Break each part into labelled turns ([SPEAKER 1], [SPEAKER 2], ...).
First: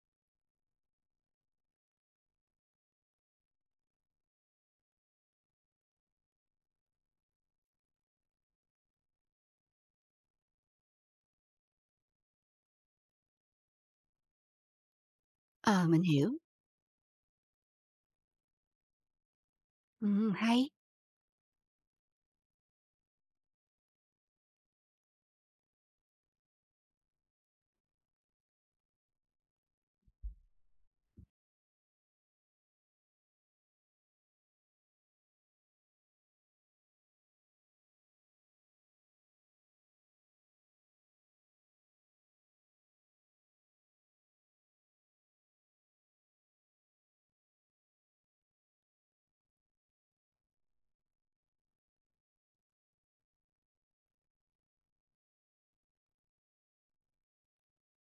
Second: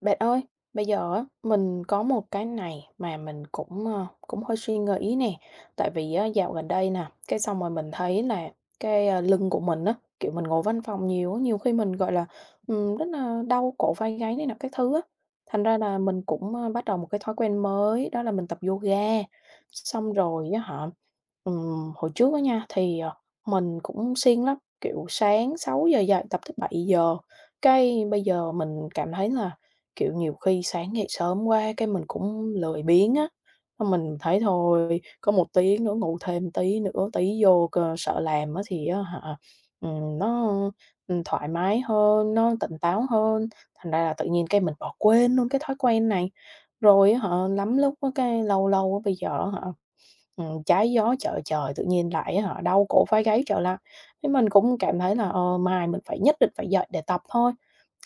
[SPEAKER 1] Bạn ơi, bây giờ á, mình có một cái này mà mình cũng, cũng hơi suy nghĩ nè. Tại vì á, dạo gần đây nè, cái xong rồi mình thấy là cái, lưng của mình á, kiểu, mình ngồi văn phòng nhiều á, nhiều khi mình, gọi là, rất là đau cổ vai gáy này nọ các thứ á. Thành ra
[SPEAKER 2] Ờ,
[SPEAKER 1] là
[SPEAKER 2] mình
[SPEAKER 1] mình
[SPEAKER 2] hiểu.
[SPEAKER 1] cũng, bắt đầu một cái thói quen mới, đó là mình tập yoga. Xong rồi á
[SPEAKER 2] Hay,
[SPEAKER 1] hả, hồi trước á nha, thì, mình cũng siêng lắm, kiểu, sáng 6 giờ dậy tập tới 7 giờ. Cái bây giờ mình cảm thấy là kiểu, nhiều khi sáng dậy sớm quá cái mình cũng lười biếng á, xong mình thấy thôi, có một tiếng nữa ngủ thêm tí nữa, tí vô cơ sợ làm á thì á hả, ừm, nó, thoải mái hơn, nó tỉnh táo hơn, thành ra là tự nhiên cái mình bỏ quên luôn cái thói quen này. Rồi á hả, lắm lúc á cái lâu lâu á bây giờ á hả trái gió chợ trời, tự nhiên lại họ đau cổ vai gáy trở lại. Thế mình cũng cảm thấy là, mai mình phải nhất định phải dậy để tập thôi.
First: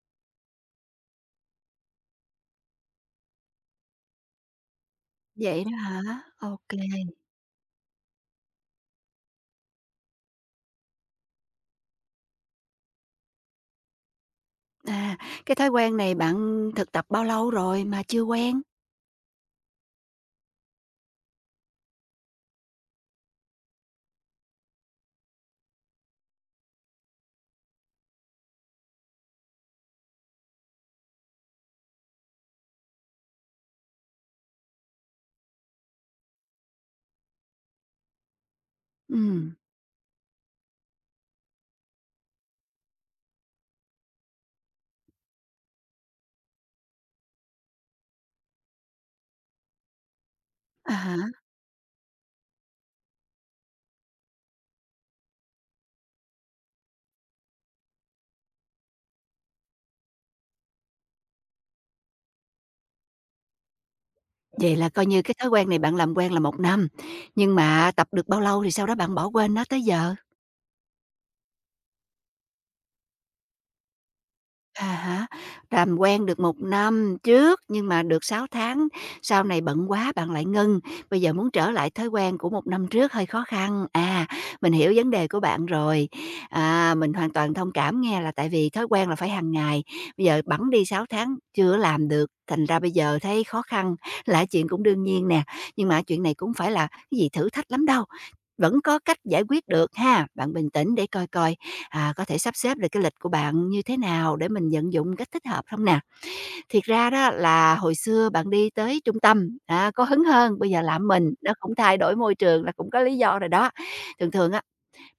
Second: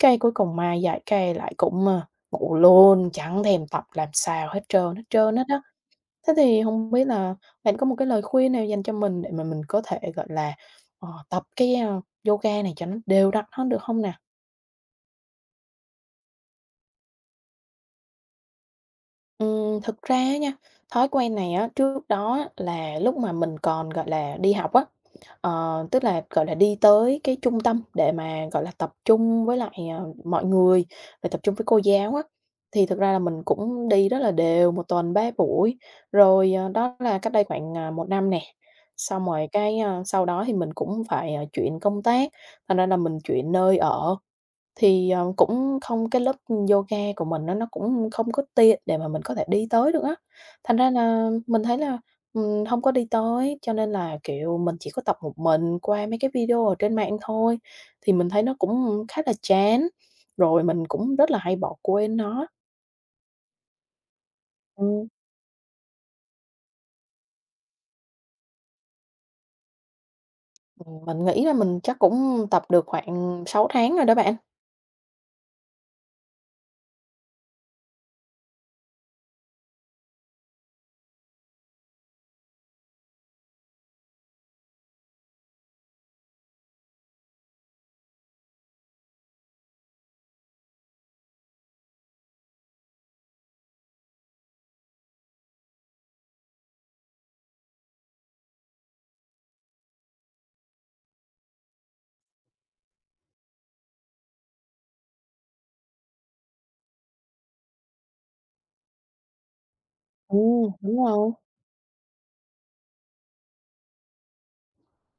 [SPEAKER 1] Cái cuối cùng mai dậy cái lại cũng, ngủ luôn, chẳng thèm tập làm sao hết trơn hết trơn hết á.
[SPEAKER 2] vậy đó hả?
[SPEAKER 1] Thế
[SPEAKER 2] OK.
[SPEAKER 1] thì không biết là bạn có một cái lời khuyên nào dành cho mình để mà mình có thể, gọi là, tập cái, yoga này cho nó đều đặn hơn được không nè?
[SPEAKER 2] À, cái thói quen này bạn thực tập bao lâu rồi mà chưa quen?
[SPEAKER 1] Thực ra á nha, thói quen này á, trước đó á là lúc mà mình còn, gọi là, đi học á, tức là, gọi là, đi tới cái trung tâm để mà, gọi là, tập trung với lại, mọi người, rồi tập trung với cô giáo á, thì thực ra là mình cũng đi rất là đều, một tuần 3 buổi. Rồi, đó là cách đây khoảng, 1 năm nè, xong rồi
[SPEAKER 2] Ừm,
[SPEAKER 1] cái, sau đó thì mình cũng phải, chuyển công tác, thành ra là mình chuyển nơi ở. Thì, cũng không cái lớp yoga của mình á, nó cũng không có tiện để mà mình có thể đi tới được á. Thành ra
[SPEAKER 2] à hả.
[SPEAKER 1] là mình thấy là, hông có đi tới, cho nên là, kiểu, mình chỉ có tập một mình qua mấy cái video ở trên mạng thôi, thì mình thấy nó cũng khá là chán, rồi mình cũng rất là hay bỏ quên nó.
[SPEAKER 2] Vậy là coi
[SPEAKER 1] Ừm.
[SPEAKER 2] như cái thói quen này bạn làm quen là 1 năm, nhưng mà tập được bao lâu thì sau đó bạn bỏ quên nó tới giờ?
[SPEAKER 1] Mình nghĩ là mình chắc cũng tập được khoảng 6 tháng rồi đó bạn.
[SPEAKER 2] À hả, làm quen được 1 năm trước, nhưng mà được 6 tháng, sau này bận quá bạn lại ngưng, bây giờ muốn trở lại thói quen của 1 năm trước hơi khó khăn. À, mình hiểu vấn đề của bạn rồi, à, mình hoàn toàn thông cảm nghe, là tại vì thói quen là phải hàng ngày, bây giờ bẵng đi 6 tháng chưa làm được, thành ra bây giờ thấy khó khăn là chuyện cũng đương nhiên nè. Nhưng mà chuyện này cũng phải là cái gì thử thách lắm đâu, vẫn có cách giải quyết được ha. Bạn bình tĩnh để coi coi, à, có thể sắp xếp được cái lịch của bạn như thế nào để mình vận dụng cách thích hợp không nè. Thiệt ra đó là hồi xưa bạn đi tới trung tâm, à, có hứng hơn, bây
[SPEAKER 1] Ừm,
[SPEAKER 2] giờ
[SPEAKER 1] đúng
[SPEAKER 2] làm
[SPEAKER 1] rồi.
[SPEAKER 2] mình, nó cũng thay đổi môi trường là cũng có lý do rồi đó. Thường thường á,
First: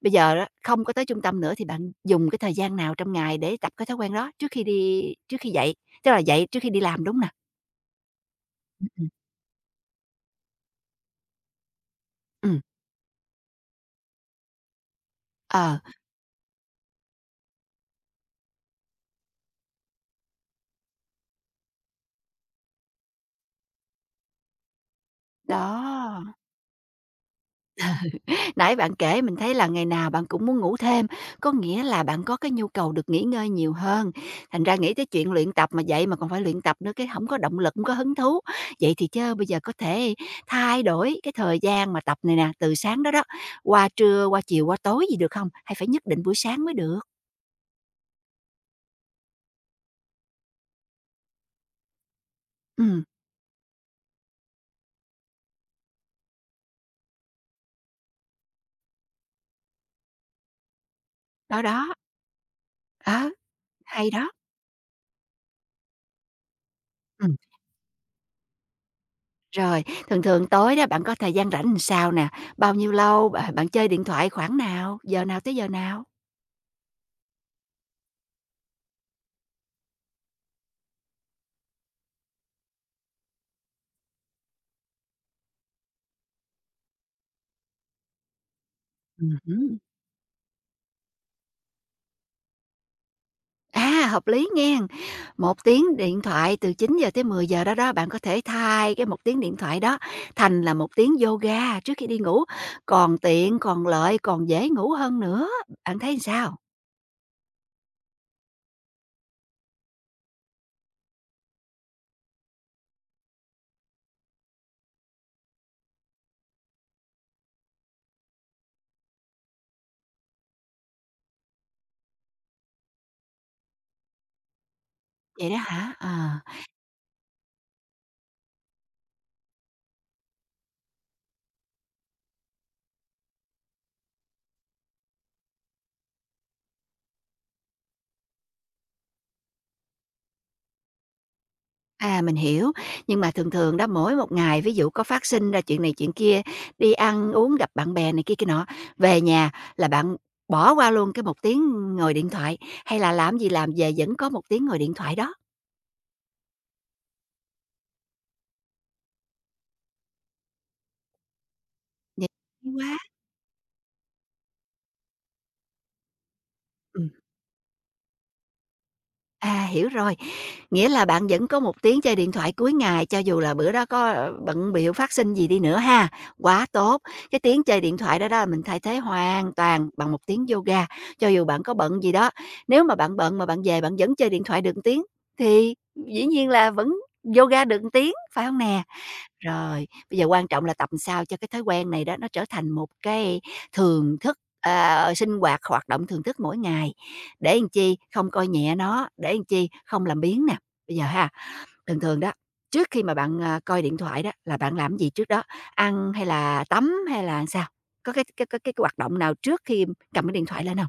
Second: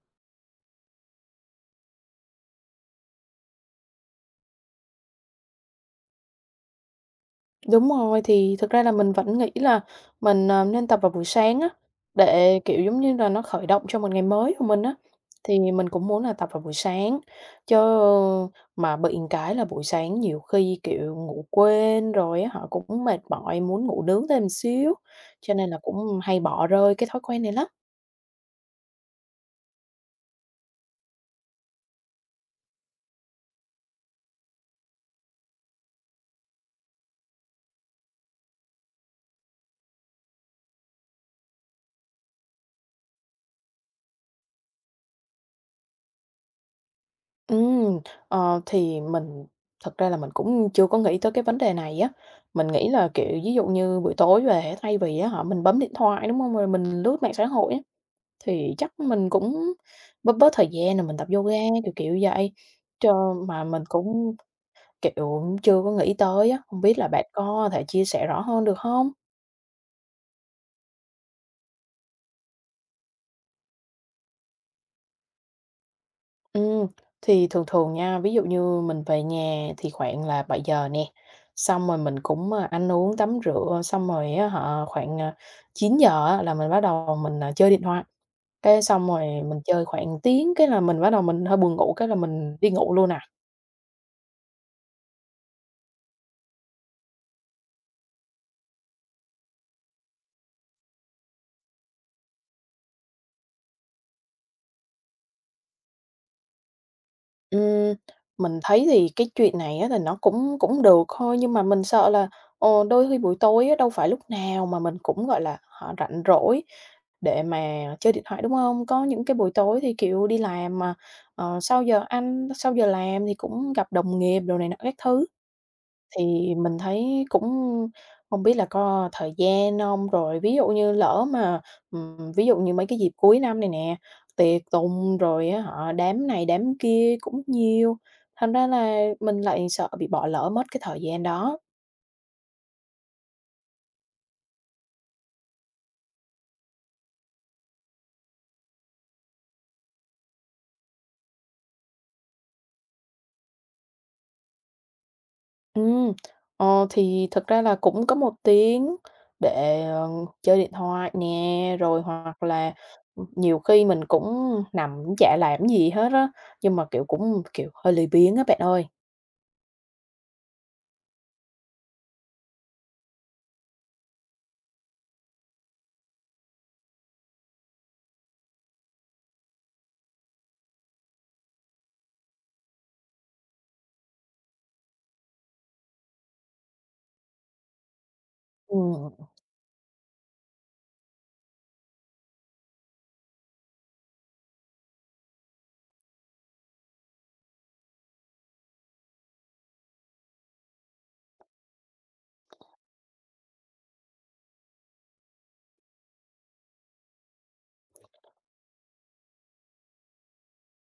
[SPEAKER 2] bây giờ á, không có tới trung tâm nữa thì bạn dùng cái thời gian nào trong ngày để tập cái thói quen đó trước khi đi trước khi dậy? Tức là dậy trước khi đi làm, đúng nè?
[SPEAKER 1] Đúng rồi, thì thực ra
[SPEAKER 2] Ừm,
[SPEAKER 1] là
[SPEAKER 2] ừm.
[SPEAKER 1] mình vẫn nghĩ là mình, nên tập vào buổi sáng á, để, kiểu, giống như là, nó khởi động cho một ngày mới của mình á. Thì
[SPEAKER 2] Ờ,
[SPEAKER 1] mình cũng muốn là tập vào buổi sáng, chứ mà bị một cái là buổi sáng nhiều khi, kiểu, ngủ quên rồi á, họ cũng mệt mỏi muốn ngủ nướng thêm xíu, cho nên là cũng
[SPEAKER 2] đó.
[SPEAKER 1] hay bỏ rơi cái thói quen này lắm.
[SPEAKER 2] Nãy bạn kể mình thấy là ngày nào bạn cũng muốn ngủ thêm, có nghĩa là bạn có cái nhu cầu được nghỉ ngơi nhiều hơn. Thành ra nghĩ tới chuyện luyện tập mà vậy mà còn phải luyện tập nữa, cái không có động lực, không có hứng thú. Vậy thì chớ bây giờ có thể thay đổi cái thời gian mà tập này nè, từ sáng đó đó, qua trưa, qua chiều, qua tối gì được không? Hay phải nhất định buổi sáng mới được?
[SPEAKER 1] Ừm, thì mình thật ra là mình cũng chưa có nghĩ tới cái vấn đề này á. Mình nghĩ
[SPEAKER 2] Ừm,
[SPEAKER 1] là, kiểu, ví dụ như buổi tối về á, thay vì á hả, mình bấm điện thoại, đúng không? Rồi mình lướt mạng xã hội á, thì chắc mình cũng bớt bớt thời gian rồi mình tập yoga,
[SPEAKER 2] đó,
[SPEAKER 1] kiểu,
[SPEAKER 2] đó,
[SPEAKER 1] kiểu vậy.
[SPEAKER 2] đó,
[SPEAKER 1] Cho mà mình
[SPEAKER 2] hay đó.
[SPEAKER 1] cũng, kiểu, chưa có nghĩ tới á, không biết là bạn
[SPEAKER 2] Ừm,
[SPEAKER 1] có thể chia sẻ rõ hơn được không?
[SPEAKER 2] rồi, thường thường tối đó bạn có thời gian rảnh làm sao nè? Bao nhiêu lâu? Bạn bạn chơi điện thoại khoảng nào? Giờ nào tới giờ nào?
[SPEAKER 1] Ừm, thì thường thường nha, ví dụ như mình về nhà thì khoảng là 7 giờ nè, xong rồi mình cũng, ăn uống, tắm rửa, xong rồi á hả, khoảng, 9 giờ á là mình bắt đầu mình, chơi điện thoại, cái xong rồi mình
[SPEAKER 2] Ừm.
[SPEAKER 1] chơi khoảng tiếng, cái là mình bắt đầu mình hơi buồn ngủ, cái là mình đi ngủ luôn à.
[SPEAKER 2] À, hợp lý nghe, một tiếng điện thoại từ 9 giờ tới 10 giờ đó đó, bạn có thể thay cái 1 tiếng điện thoại đó thành là 1 tiếng yoga trước khi đi ngủ, còn tiện, còn lợi, còn dễ ngủ hơn nữa. Bạn thấy sao?
[SPEAKER 1] Ừm, mình thấy thì cái chuyện này á, thì nó cũng cũng được thôi, nhưng mà mình sợ là, đôi khi buổi tối á, đâu phải lúc nào mà mình cũng, gọi là, họ rảnh rỗi để mà chơi điện thoại, đúng không? Có những cái buổi tối thì, kiểu, đi làm mà, sau giờ ăn, sau giờ làm thì cũng gặp đồng nghiệp đồ này nọ các thứ.
[SPEAKER 2] Vậy đó hả? Ờ,
[SPEAKER 1] Thì mình thấy cũng không biết là có thời gian hông? Rồi ví dụ như lỡ mà, ví dụ như mấy cái dịp cuối năm này nè, tiệc tùng rồi á hả, đám này đám kia cũng nhiều, thành ra là mình lại sợ bị bỏ lỡ mất cái thời gian đó.
[SPEAKER 2] à, mình hiểu. Nhưng mà thường thường đó, mỗi một ngày ví dụ có phát sinh ra chuyện này chuyện kia, đi ăn uống, gặp bạn bè này kia kia nọ, về nhà là bạn bỏ qua luôn cái 1 tiếng ngồi điện thoại, hay là làm gì làm về vẫn có 1 tiếng ngồi điện thoại đó?
[SPEAKER 1] Ừm, thì thực ra là cũng có một tiếng để, chơi điện thoại nè, rồi
[SPEAKER 2] Vậy
[SPEAKER 1] hoặc
[SPEAKER 2] hay
[SPEAKER 1] là,
[SPEAKER 2] quá.
[SPEAKER 1] nhiều khi mình cũng nằm cũng chả làm gì hết á, nhưng mà, kiểu, cũng, kiểu, hơi lười biếng á bạn ơi.
[SPEAKER 2] À, hiểu rồi. Nghĩa là bạn vẫn có một tiếng chơi điện thoại cuối ngày cho dù là bữa đó có, ờ, bận bịu phát sinh gì đi nữa ha. Quá tốt! Cái tiếng chơi điện thoại đó đó mình thay thế hoàn toàn bằng 1 tiếng yoga, cho dù bạn có bận gì đó. Nếu mà bạn bận mà bạn về bạn vẫn chơi điện thoại được 1 tiếng thì dĩ nhiên là vẫn yoga được 1 tiếng, phải không nè?
[SPEAKER 1] Ừm.
[SPEAKER 2] Rồi, bây giờ quan trọng là tập làm sao cho cái thói quen này đó nó trở thành một cái thường thức, ờ, sinh hoạt, hoạt động thường thức mỗi ngày, để làm chi? Không coi nhẹ nó, để làm chi? Không làm biếng nè. Bây giờ ha, thường thường đó, trước khi mà bạn, à, coi điện thoại đó là bạn làm gì trước đó? Ăn hay là tắm hay là sao? Có cái hoạt động nào trước khi cầm cái điện thoại lên không?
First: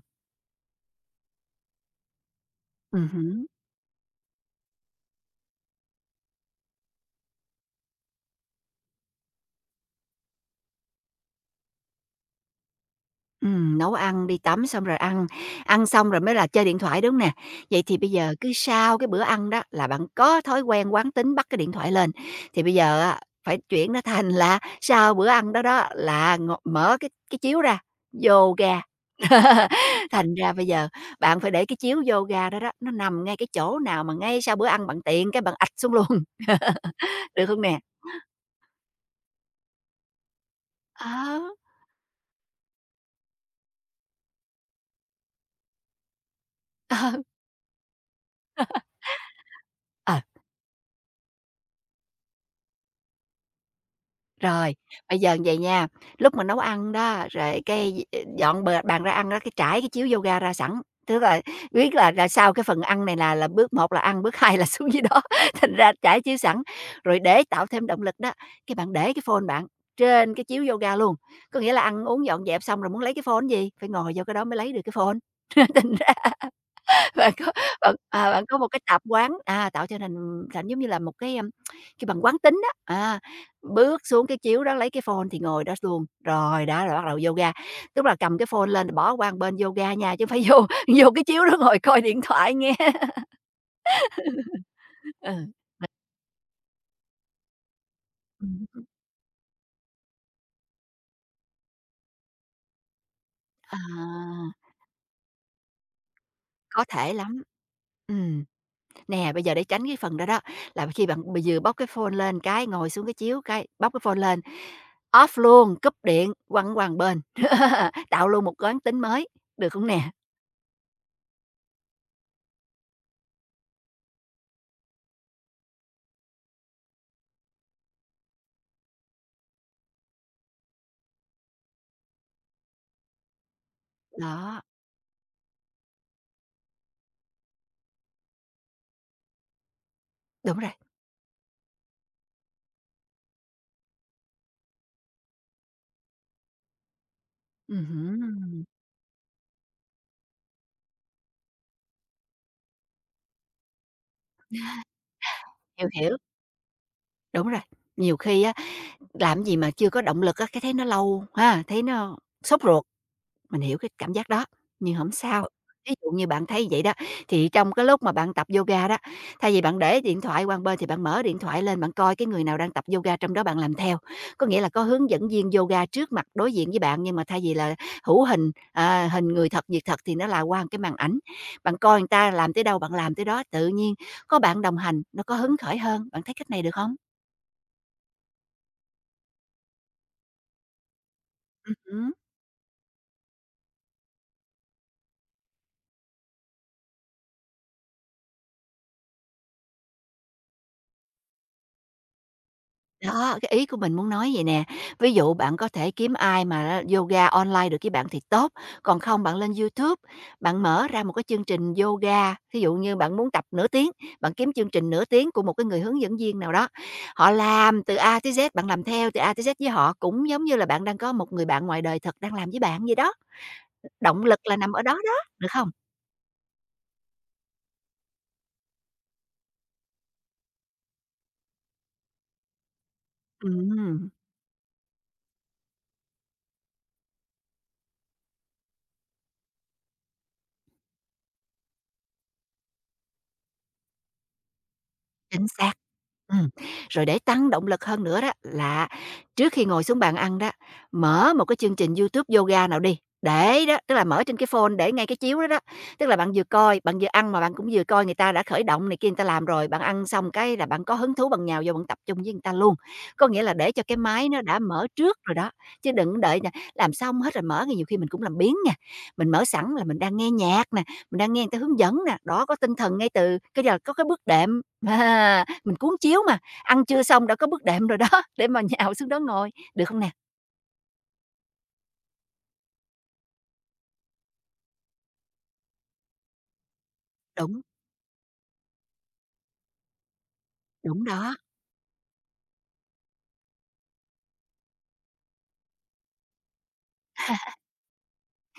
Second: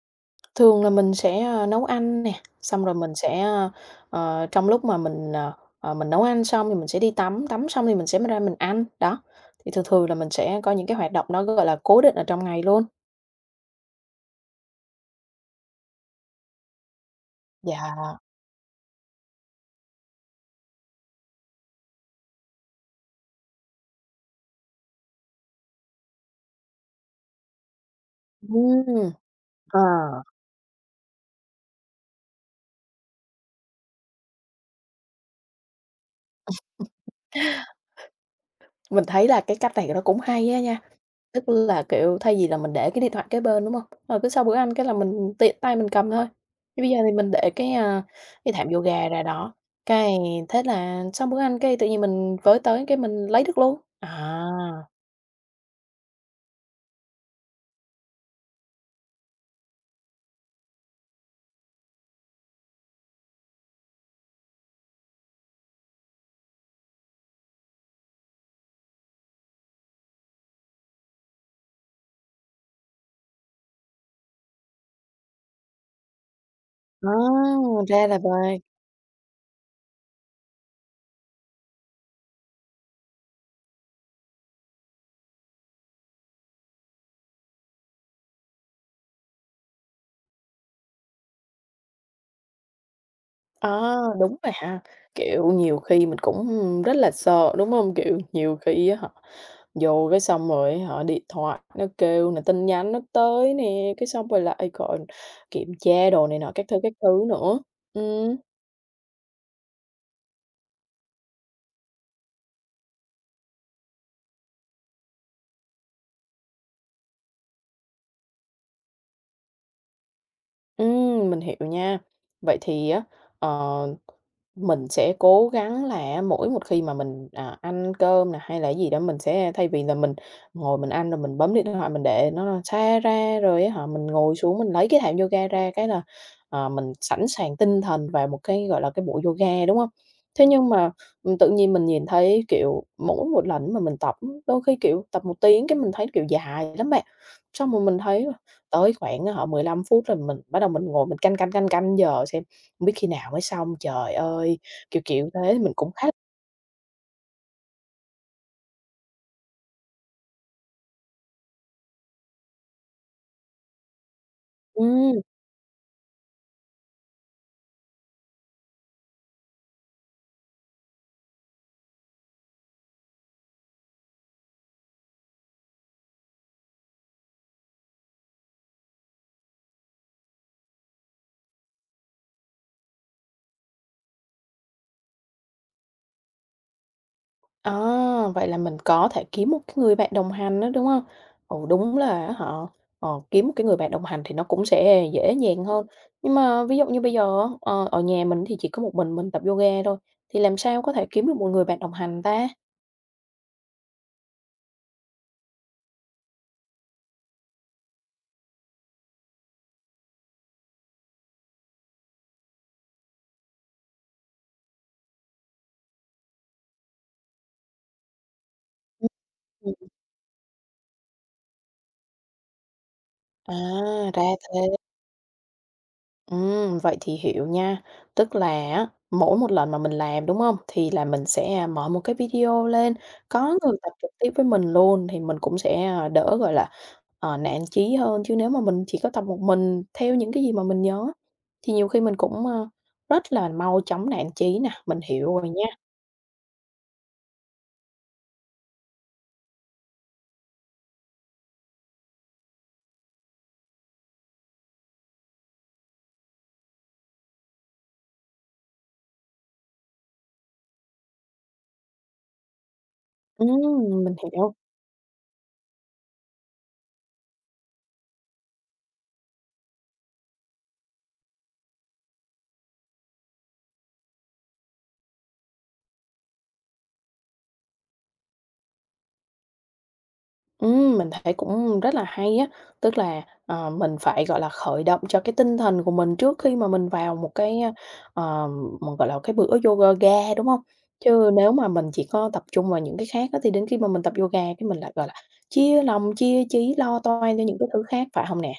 [SPEAKER 1] Thường là mình sẽ, nấu ăn nè, xong rồi mình sẽ,
[SPEAKER 2] Ừm.
[SPEAKER 1] trong lúc mà mình, mình nấu ăn xong thì mình sẽ đi tắm, tắm xong thì mình sẽ mới ra mình ăn, đó. Thì thường thường là mình sẽ có những cái hoạt động nó, gọi là, cố định ở trong ngày luôn.
[SPEAKER 2] Nấu ăn, đi tắm xong rồi ăn, ăn xong rồi mới là chơi điện thoại, đúng hông nè? Vậy
[SPEAKER 1] Dạ.
[SPEAKER 2] thì bây giờ cứ sau cái bữa ăn đó là bạn có thói quen quán tính bắt cái điện thoại lên, thì bây giờ á phải chuyển nó thành là sau bữa ăn đó đó là ng mở cái chiếu ra, vô ga.
[SPEAKER 1] ừm, ờ,
[SPEAKER 2] Thành ra bây giờ bạn phải để cái chiếu vô ga đó đó, nó nằm ngay cái chỗ nào mà ngay sau bữa ăn bạn tiện cái bạn ạch xuống luôn, được không nè?
[SPEAKER 1] mình thấy là cái cách này nó cũng hay á nha.
[SPEAKER 2] Ờ,
[SPEAKER 1] Tức là, kiểu, thay vì là mình để cái điện thoại kế bên, đúng hông? Rồi cứ sau bữa ăn cái là mình tiện tay mình cầm thôi. Nhưng bây giờ
[SPEAKER 2] ờ,
[SPEAKER 1] thì mình để cái, cái thảm yoga ra đó, cái
[SPEAKER 2] ờ.
[SPEAKER 1] thế là sau bữa ăn cái tự nhiên mình với tới cái mình lấy được luôn. À,
[SPEAKER 2] Rồi, bây giờ như vậy nha, lúc mà nấu ăn đó, rồi cái dọn bàn ra ăn đó, cái trải cái chiếu yoga ra sẵn, tức là biết là sau cái phần ăn này là bước một là ăn, bước 2 là xuống dưới đó, thành ra trải chiếu sẵn. Rồi để tạo thêm động lực đó, cái bạn để cái phone bạn trên cái chiếu yoga luôn, có nghĩa là ăn uống dọn dẹp xong rồi muốn lấy cái phone gì, phải ngồi vô cái đó mới lấy được cái phone.
[SPEAKER 1] à,
[SPEAKER 2] Bạn có bạn,
[SPEAKER 1] ra là
[SPEAKER 2] à, bạn có
[SPEAKER 1] vậy.
[SPEAKER 2] một cái tạp quán, à, tạo cho thành thành giống như là một cái, ưm, kêu bằng quán tính đó, à, bước xuống cái chiếu đó lấy cái phone thì ngồi đó luôn, rồi đó là bắt đầu yoga. Tức là cầm cái phone lên bỏ qua một bên yoga nha, chứ hông phải vô vô cái chiếu đó ngồi coi điện thoại nghe.
[SPEAKER 1] À, đúng rồi ha.
[SPEAKER 2] Ừ.
[SPEAKER 1] Kiểu, nhiều khi mình cũng rất là sợ, đúng hông? Kiểu, nhiều
[SPEAKER 2] Ừm.
[SPEAKER 1] khi á hả vô cái xong rồi họ điện thoại nó kêu nè, tin nhắn nó tới
[SPEAKER 2] À,
[SPEAKER 1] nè, cái xong rồi lại còn kiểm tra đồ này nọ
[SPEAKER 2] có
[SPEAKER 1] các
[SPEAKER 2] thể
[SPEAKER 1] thứ
[SPEAKER 2] lắm.
[SPEAKER 1] nữa. Ừ.
[SPEAKER 2] Ừm. Nè, bây giờ để tránh cái phần đó đó, là khi bạn vừa bóc cái phone lên cái, ngồi xuống cái chiếu cái, bóc cái phone lên, off luôn, cúp điện, quăng quăng bên, tạo luôn một quán tính mới, được không nè?
[SPEAKER 1] Mình hiểu nha. Vậy thì á, ờ, mình sẽ cố gắng là mỗi một khi mà mình, ăn cơm nè, hay là gì đó mình sẽ thay vì là mình ngồi mình ăn rồi mình bấm điện thoại mình để nó xa ra, rồi á hả, mình ngồi xuống
[SPEAKER 2] Đó,
[SPEAKER 1] mình lấy cái thảm yoga ra cái là, mình sẵn sàng tinh thần vào một cái, gọi là, cái bộ yoga, đúng không? Thế
[SPEAKER 2] đúng
[SPEAKER 1] nhưng
[SPEAKER 2] rồi,
[SPEAKER 1] mà, tự nhiên mình nhìn thấy, kiểu, mỗi một lần mà mình tập, đôi khi, kiểu, tập một tiếng cái mình thấy, kiểu, dài lắm bạn. Xong rồi mình thấy
[SPEAKER 2] ừm,
[SPEAKER 1] tới khoảng, á hả, 15 phút là mình bắt đầu mình ngồi mình canh, canh, canh, canh giờ xem hông biết khi nào mới xong, trời ơi, kiểu, kiểu thế, mình
[SPEAKER 2] hiểu,
[SPEAKER 1] cũng khá
[SPEAKER 2] hiểu, đúng rồi. Nhiều khi á, làm gì mà chưa có động lực á, cái thấy nó lâu ha, thấy nó sốt ruột. Mình hiểu cái cảm giác đó, nhưng không
[SPEAKER 1] ừm,
[SPEAKER 2] sao. Ờ. Ví dụ như bạn thấy vậy đó, thì trong cái lúc mà bạn tập yoga đó, thay vì bạn để điện thoại qua một bên thì bạn mở điện thoại lên, bạn coi cái người nào đang tập yoga trong đó bạn làm theo. Có nghĩa là có hướng dẫn viên yoga trước mặt đối diện với bạn, nhưng mà thay vì là hữu hình, à, hình người thật, việc thật thì nó là qua một cái màn ảnh. Bạn coi người ta làm tới đâu bạn làm tới đó, tự nhiên có bạn đồng hành, nó có hứng khởi hơn. Bạn thấy cách này được không?
[SPEAKER 1] à, vậy là mình có thể kiếm một cái người bạn đồng hành đó đúng không? Ồ đúng
[SPEAKER 2] Ừm.
[SPEAKER 1] là họ kiếm một cái người bạn đồng hành thì nó cũng sẽ dễ dàng hơn. Nhưng mà ví dụ như bây giờ á, ở nhà mình thì chỉ có một mình tập yoga thôi, thì làm sao có thể kiếm được một người bạn đồng hành ta?
[SPEAKER 2] Đó, cái ý của mình muốn nói vậy nè. Ví dụ bạn có thể kiếm ai mà á yoga online được với bạn thì tốt, còn không bạn lên YouTube, bạn mở ra một cái chương trình yoga, ví dụ như bạn muốn tập nửa tiếng, bạn kiếm chương trình nửa tiếng của một cái người hướng dẫn viên nào đó. Họ làm từ A tới Z, bạn làm theo từ A tới Z với
[SPEAKER 1] Ừm,
[SPEAKER 2] họ, cũng giống như là bạn đang có một người bạn ngoài đời thật đang làm với bạn vậy đó.
[SPEAKER 1] à,
[SPEAKER 2] Động
[SPEAKER 1] ra
[SPEAKER 2] lực là
[SPEAKER 1] thế.
[SPEAKER 2] nằm ở đó đó, được không?
[SPEAKER 1] Vậy thì hiểu nha. Tức là á, mỗi một lần mà mình làm, đúng không? Thì là mình sẽ, mở một cái video lên, có người tập
[SPEAKER 2] Ừm,
[SPEAKER 1] trực tiếp với mình luôn thì mình cũng sẽ, đỡ, gọi là, nản chí hơn. Chứ nếu mà mình chỉ có tập một mình theo những cái gì mà mình nhớ thì nhiều khi mình cũng, rất là mau chóng nản chí nè. Mình hiểu
[SPEAKER 2] chính
[SPEAKER 1] rồi nha.
[SPEAKER 2] xác. Ừm, rồi để tăng động lực hơn nữa đó là trước khi ngồi xuống bàn ăn đó, mở một cái chương trình YouTube yoga nào đi, để đó, tức là mở trên cái phone để ngay cái chiếu đó đó, tức là bạn vừa coi, bạn vừa ăn mà bạn cũng vừa coi người ta đã khởi động này kia người ta làm rồi, bạn ăn xong cái là bạn có hứng thú bằng nhào vô bạn tập trung với người ta luôn. Có nghĩa là để cho cái
[SPEAKER 1] Ừm, mình
[SPEAKER 2] máy nó
[SPEAKER 1] hiểu.
[SPEAKER 2] đã mở trước rồi đó, chứ đừng đợi nè, làm xong hết rồi mở thì nhiều khi mình cũng làm biếng nha. Mình mở sẵn là mình đang nghe nhạc nè, mình đang nghe người ta hướng dẫn nè, đó có tinh thần ngay từ cái giờ có cái bước đệm. À, mình cuốn chiếu mà, ăn trưa xong đã có bước đệm rồi đó, để mà nhào xuống đó ngồi, được không nè?
[SPEAKER 1] Mình thấy cũng rất là hay á, tức là, mình phải, gọi là, khởi động cho cái tinh thần của mình trước khi mà mình vào một cái,
[SPEAKER 2] Đúng,
[SPEAKER 1] ờ, mình, gọi là, cái bữa yoga, ga đúng không?
[SPEAKER 2] đúng
[SPEAKER 1] Chứ
[SPEAKER 2] đó,
[SPEAKER 1] nếu mà mình chỉ có tập trung vào những cái khác á, thì đến khi mà mình tập yoga cái mình lại, gọi là, chia lòng, chia trí, lo toan cho những cái thứ khác, phải không nè?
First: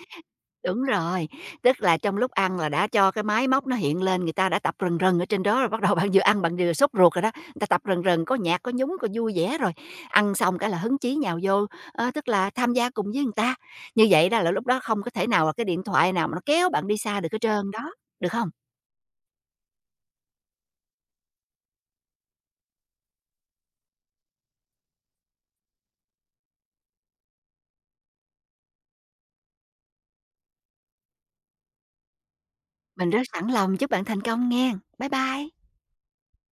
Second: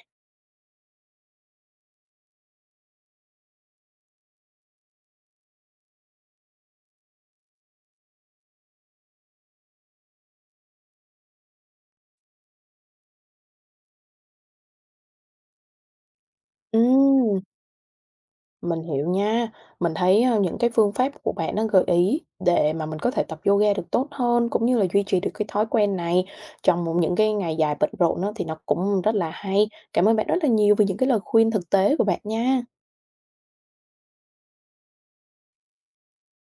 [SPEAKER 2] đúng rồi, tức là trong lúc ăn là đã cho cái máy móc nó hiện lên, người ta đã tập rần rần ở trên đó rồi, bắt đầu bạn vừa ăn bạn vừa sốt ruột rồi đó, người ta tập rần rần, có nhạc, có nhúng, có vui vẻ rồi, ăn xong cái là hứng chí nhào vô, ơ, tức là tham gia cùng với người ta. Như vậy đó là lúc đó không có thể nào là cái điện thoại nào mà nó kéo bạn đi xa được
[SPEAKER 1] Ừm.
[SPEAKER 2] hết trơn đó, được không?
[SPEAKER 1] Mình hiểu nha. Mình thấy, những cái phương pháp của bạn nó gợi ý để mà mình có thể tập yoga được tốt hơn, cũng như là duy trì được cái thói quen này trong một những cái ngày dài bận rộn á, thì nó cũng rất là hay. Cảm ơn bạn rất là nhiều vì những cái lời khuyên thực tế của bạn nha.
[SPEAKER 2] Mình rất sẵn lòng chúc bạn thành công nghen. Bye bye.